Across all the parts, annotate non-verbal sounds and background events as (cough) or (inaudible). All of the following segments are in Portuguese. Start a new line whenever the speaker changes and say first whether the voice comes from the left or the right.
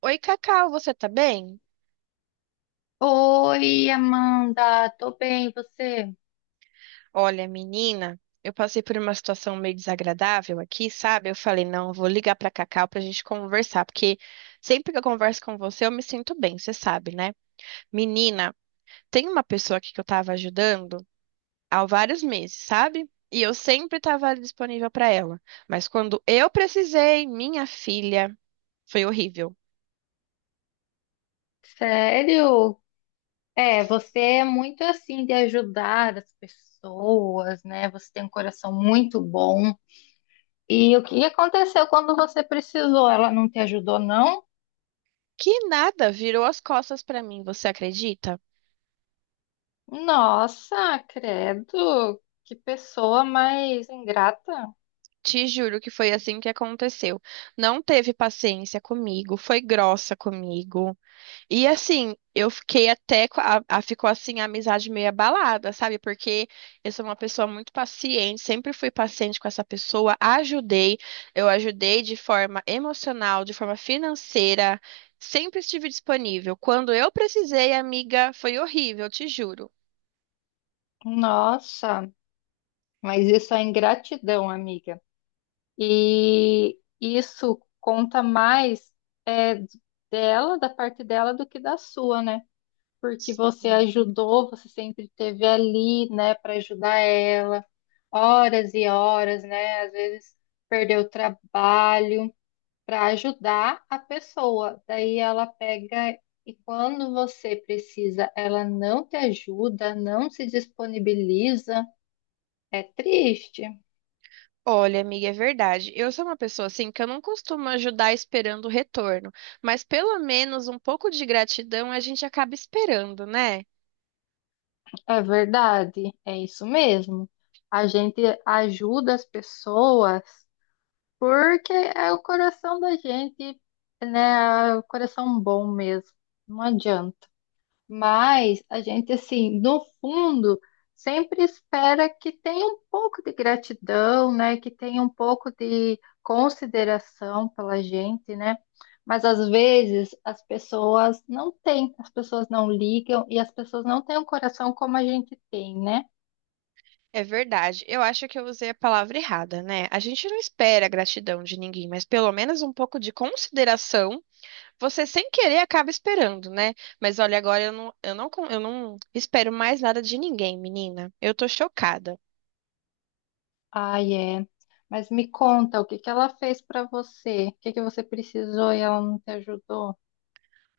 right: Oi, Cacau, você tá bem?
left: Oi, Amanda, tô bem, e você?
right: Olha, menina, eu passei por uma situação meio desagradável aqui, sabe? Eu falei, não, eu vou ligar pra Cacau pra gente conversar, porque sempre que eu converso com você, eu me sinto bem, você sabe, né? Menina, tem uma pessoa aqui que eu tava ajudando há vários meses, sabe? E eu sempre tava ali disponível pra ela. Mas quando eu precisei, minha filha, foi horrível.
left: Sério? É, você é muito assim de ajudar as pessoas, né? Você tem um coração muito bom. E o que aconteceu quando você precisou? Ela não te ajudou, não?
right: Que nada, virou as costas pra mim, você acredita?
left: Nossa, credo, que pessoa mais ingrata.
right: Te juro que foi assim que aconteceu. Não teve paciência comigo, foi grossa comigo. E assim, eu fiquei até. Co- A, a- ficou assim a amizade meio abalada, sabe? Porque eu sou uma pessoa muito paciente, sempre fui paciente com essa pessoa, ajudei. Eu ajudei de forma emocional, de forma financeira, sempre estive disponível. Quando eu precisei, amiga, foi horrível, te juro.
left: Nossa, mas isso é ingratidão, amiga. E isso conta mais é, dela, da parte dela, do que da sua, né? Porque você ajudou, você sempre esteve ali, né, para ajudar ela, horas e horas, né? Às vezes perdeu o trabalho para ajudar a pessoa. Daí ela pega e quando você precisa, ela não te ajuda, não se disponibiliza. É triste.
right: Olha, amiga, é verdade. Eu sou uma pessoa assim que eu não costumo ajudar esperando o retorno, mas pelo menos um pouco de gratidão a gente acaba esperando, né?
left: É verdade, é isso mesmo. A gente ajuda as pessoas porque é o coração da gente, né? É o coração bom mesmo. Não adianta. Mas a gente, assim, no fundo, sempre espera que tenha um pouco de gratidão, né? Que tenha um pouco de consideração pela gente, né? Mas às vezes as pessoas não têm, as pessoas não ligam e as pessoas não têm um coração como a gente tem, né?
right: É verdade. Eu acho que eu usei a palavra errada, né? A gente não espera a gratidão de ninguém, mas pelo menos um pouco de consideração você sem querer acaba esperando, né? Mas olha, agora eu não espero mais nada de ninguém, menina. Eu tô chocada.
left: Ai, é. Mas me conta, o que que ela fez pra você? O que que você precisou e ela não te ajudou?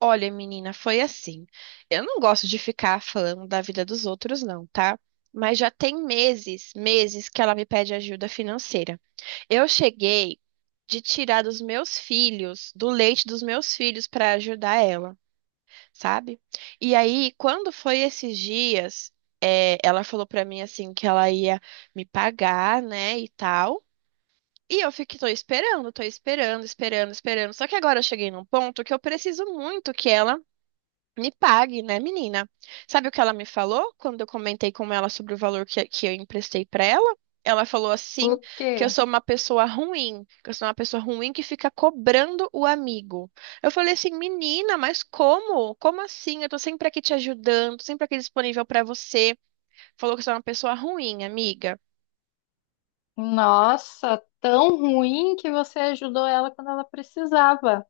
right: Olha, menina, foi assim. Eu não gosto de ficar falando da vida dos outros, não, tá? Mas já tem meses, meses que ela me pede ajuda financeira. Eu cheguei de tirar dos meus filhos, do leite dos meus filhos, para ajudar ela, sabe? E aí, quando foi esses dias, ela falou para mim assim que ela ia me pagar, né, e tal. E eu fiquei, tô esperando, esperando, esperando. Só que agora eu cheguei num ponto que eu preciso muito que ela me pague, né, menina? Sabe o que ela me falou quando eu comentei com ela sobre o valor que eu emprestei pra ela? Ela falou
left: O
right: assim que eu
left: quê?
right: sou uma pessoa ruim, que eu sou uma pessoa ruim que fica cobrando o amigo. Eu falei assim, menina, mas como? Como assim? Eu tô sempre aqui te ajudando, tô sempre aqui disponível pra você. Falou que eu sou uma pessoa ruim, amiga.
left: Nossa, tão ruim que você ajudou ela quando ela precisava.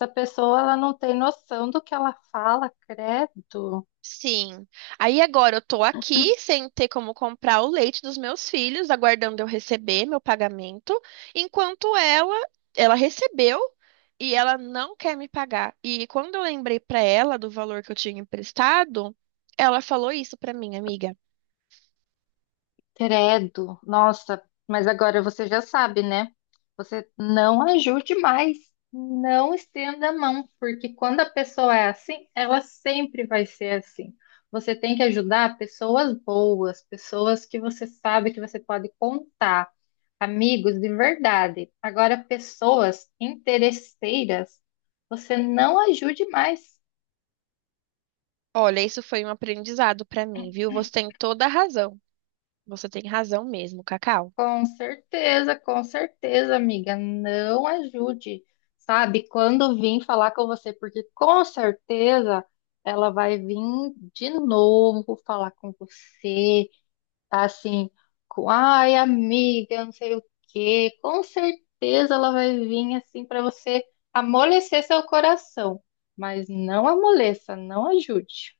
left: Essa pessoa, ela não tem noção do que ela fala, credo.
right: Sim. Aí agora eu tô aqui sem ter como comprar o leite dos meus filhos, aguardando eu receber meu pagamento, enquanto ela, ela recebeu e ela não quer me pagar. E quando eu lembrei pra ela do valor que eu tinha emprestado, ela falou isso pra mim, amiga.
left: Credo, nossa, mas agora você já sabe, né? Você não ajude mais, não estenda a mão, porque quando a pessoa é assim, ela sempre vai ser assim. Você tem que ajudar pessoas boas, pessoas que você sabe que você pode contar, amigos de verdade. Agora, pessoas interesseiras, você não ajude mais.
right: Olha, isso foi um aprendizado pra mim, viu? Você tem toda a razão. Você tem razão mesmo, Cacau.
left: Com certeza, amiga. Não ajude, sabe? Quando vim falar com você, porque com certeza ela vai vir de novo falar com você, tá assim, com, ai, amiga, não sei o quê. Com certeza ela vai vir assim para você amolecer seu coração, mas não amoleça, não ajude.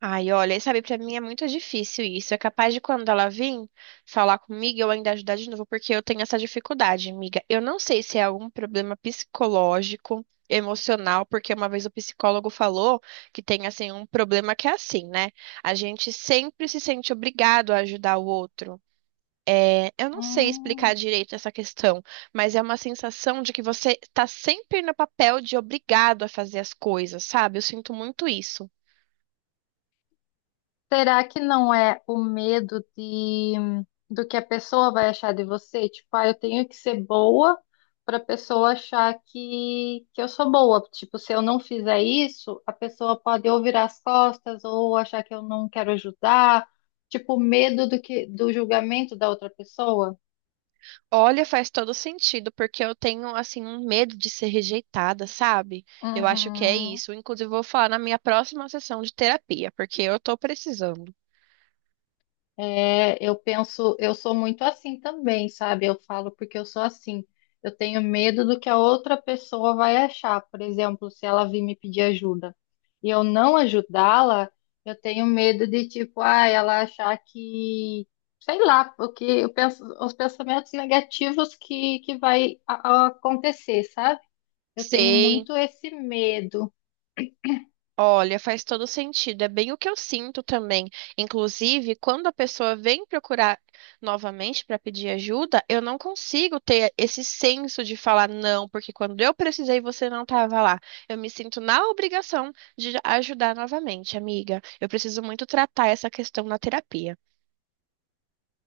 right: Ai, olha, sabe, pra mim é muito difícil isso. É capaz de quando ela vir falar comigo, eu ainda ajudar de novo, porque eu tenho essa dificuldade, amiga. Eu não sei se é algum problema psicológico, emocional, porque uma vez o psicólogo falou que tem, assim, um problema que é assim, né? A gente sempre se sente obrigado a ajudar o outro. Eu não sei explicar
left: Hum.
right: direito essa questão, mas é uma sensação de que você tá sempre no papel de obrigado a fazer as coisas, sabe? Eu sinto muito isso.
left: Será que não é o medo de do que a pessoa vai achar de você? Tipo, ah, eu tenho que ser boa para a pessoa achar que eu sou boa. Tipo, se eu não fizer isso, a pessoa pode ou virar as costas ou achar que eu não quero ajudar. Tipo, medo do que do julgamento da outra pessoa.
right: Olha, faz todo sentido, porque eu tenho, assim, um medo de ser rejeitada, sabe? Eu acho que é
left: Uhum.
right: isso. Inclusive, eu vou falar na minha próxima sessão de terapia, porque eu tô precisando.
left: É, eu penso, eu sou muito assim também, sabe? Eu falo porque eu sou assim. Eu tenho medo do que a outra pessoa vai achar, por exemplo, se ela vir me pedir ajuda e eu não ajudá-la, eu tenho medo de tipo, ah, ela achar que, sei lá, porque eu penso, os pensamentos negativos que vai acontecer, sabe? Eu tenho
right: Ser
left: muito esse medo.
right: Olha, faz todo sentido. É bem o que eu sinto também. Inclusive, quando a pessoa vem procurar novamente para pedir ajuda, eu não consigo ter esse senso de falar não, porque quando eu precisei, você não estava lá. Eu me sinto na obrigação de ajudar novamente, amiga. Eu preciso muito tratar essa questão na terapia.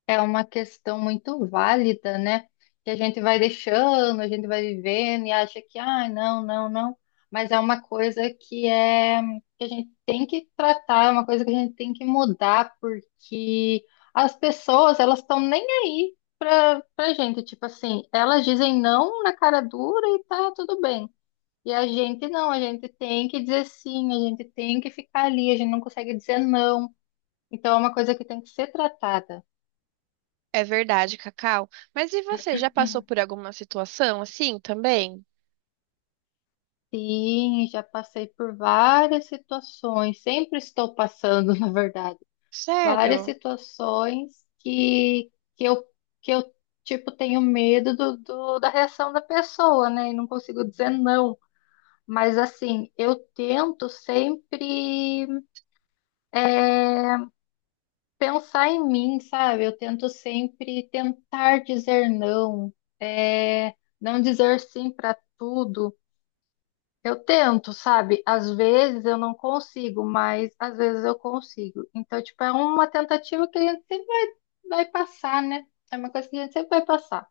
left: É uma questão muito válida, né? Que a gente vai deixando, a gente vai vivendo e acha que, ah, não, não, não. Mas é uma coisa que a gente tem que tratar, é uma coisa que a gente tem que mudar, porque as pessoas, elas estão nem aí pra gente. Tipo assim, elas dizem não na cara dura e tá tudo bem. E a gente não, a gente tem que dizer sim, a gente tem que ficar ali, a gente não consegue dizer não. Então é uma coisa que tem que ser tratada.
right: É verdade, Cacau. Mas e você já passou por alguma situação assim também?
left: Sim, já passei por várias situações, sempre estou passando, (laughs) na verdade, várias
right: Sério?
left: situações que eu, tipo, tenho medo do, da reação da pessoa, né? E não consigo dizer não. Mas, assim, eu tento sempre eh, pensar em mim, sabe? Eu tento sempre tentar dizer não, é, não dizer sim para tudo. Eu tento, sabe? Às vezes eu não consigo, mas às vezes eu consigo. Então, tipo, é uma tentativa que a gente sempre vai passar, né? É uma coisa que a gente sempre vai passar.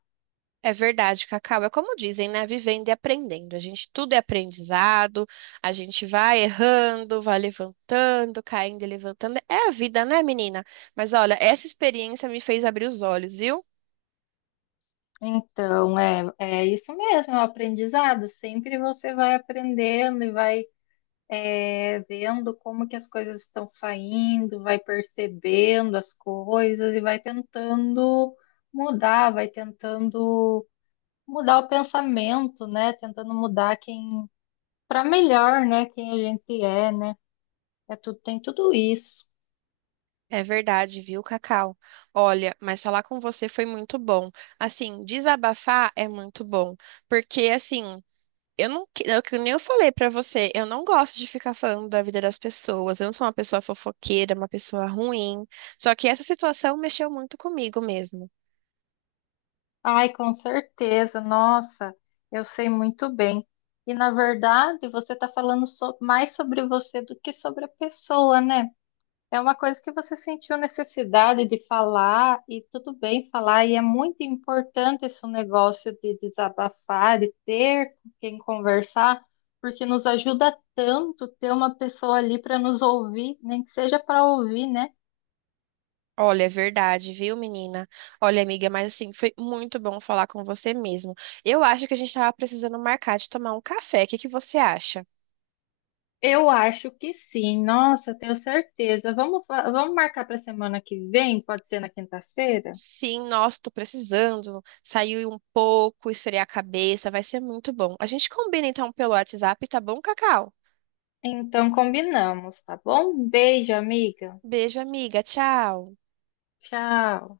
right: É verdade, Cacau. É como dizem, né? Vivendo e aprendendo. A gente tudo é aprendizado, a gente vai errando, vai levantando, caindo e levantando. É a vida, né, menina? Mas olha, essa experiência me fez abrir os olhos, viu?
left: Então, é, é isso mesmo, é um aprendizado. Sempre você vai aprendendo e vai vendo como que as coisas estão saindo, vai percebendo as coisas e vai tentando mudar o pensamento, né? Tentando mudar quem para melhor, né? Quem a gente é, né? É tudo, tem tudo isso.
right: É verdade, viu, Cacau? Olha, mas falar com você foi muito bom. Assim, desabafar é muito bom, porque assim. Eu não, que- é o que nem eu falei pra você, eu não gosto de ficar falando da vida das pessoas. Eu não sou uma pessoa fofoqueira, uma pessoa ruim. Só que essa situação mexeu muito comigo mesmo.
left: Ai, com certeza, nossa, eu sei muito bem. E na verdade, você está falando mais sobre você do que sobre a pessoa, né? É uma coisa que você sentiu necessidade de falar, e tudo bem falar, e é muito importante esse negócio de desabafar, de ter com quem conversar, porque nos ajuda tanto ter uma pessoa ali para nos ouvir, nem que seja para ouvir, né?
right: Olha, é verdade, viu, menina? Olha, amiga, mas assim, foi muito bom falar com você mesmo. Eu acho que a gente tava precisando marcar de tomar um café. O que que você acha?
left: Eu acho que sim. Nossa, tenho certeza. Vamos, vamos marcar para semana que vem? Pode ser na quinta-feira?
right: Sim, nossa, tô precisando. Saiu um pouco, esfriar a cabeça, vai ser muito bom. A gente combina então pelo WhatsApp, tá bom, Cacau?
left: Então combinamos, tá bom? Beijo, amiga.
right: Beijo, amiga. Tchau.
left: Tchau.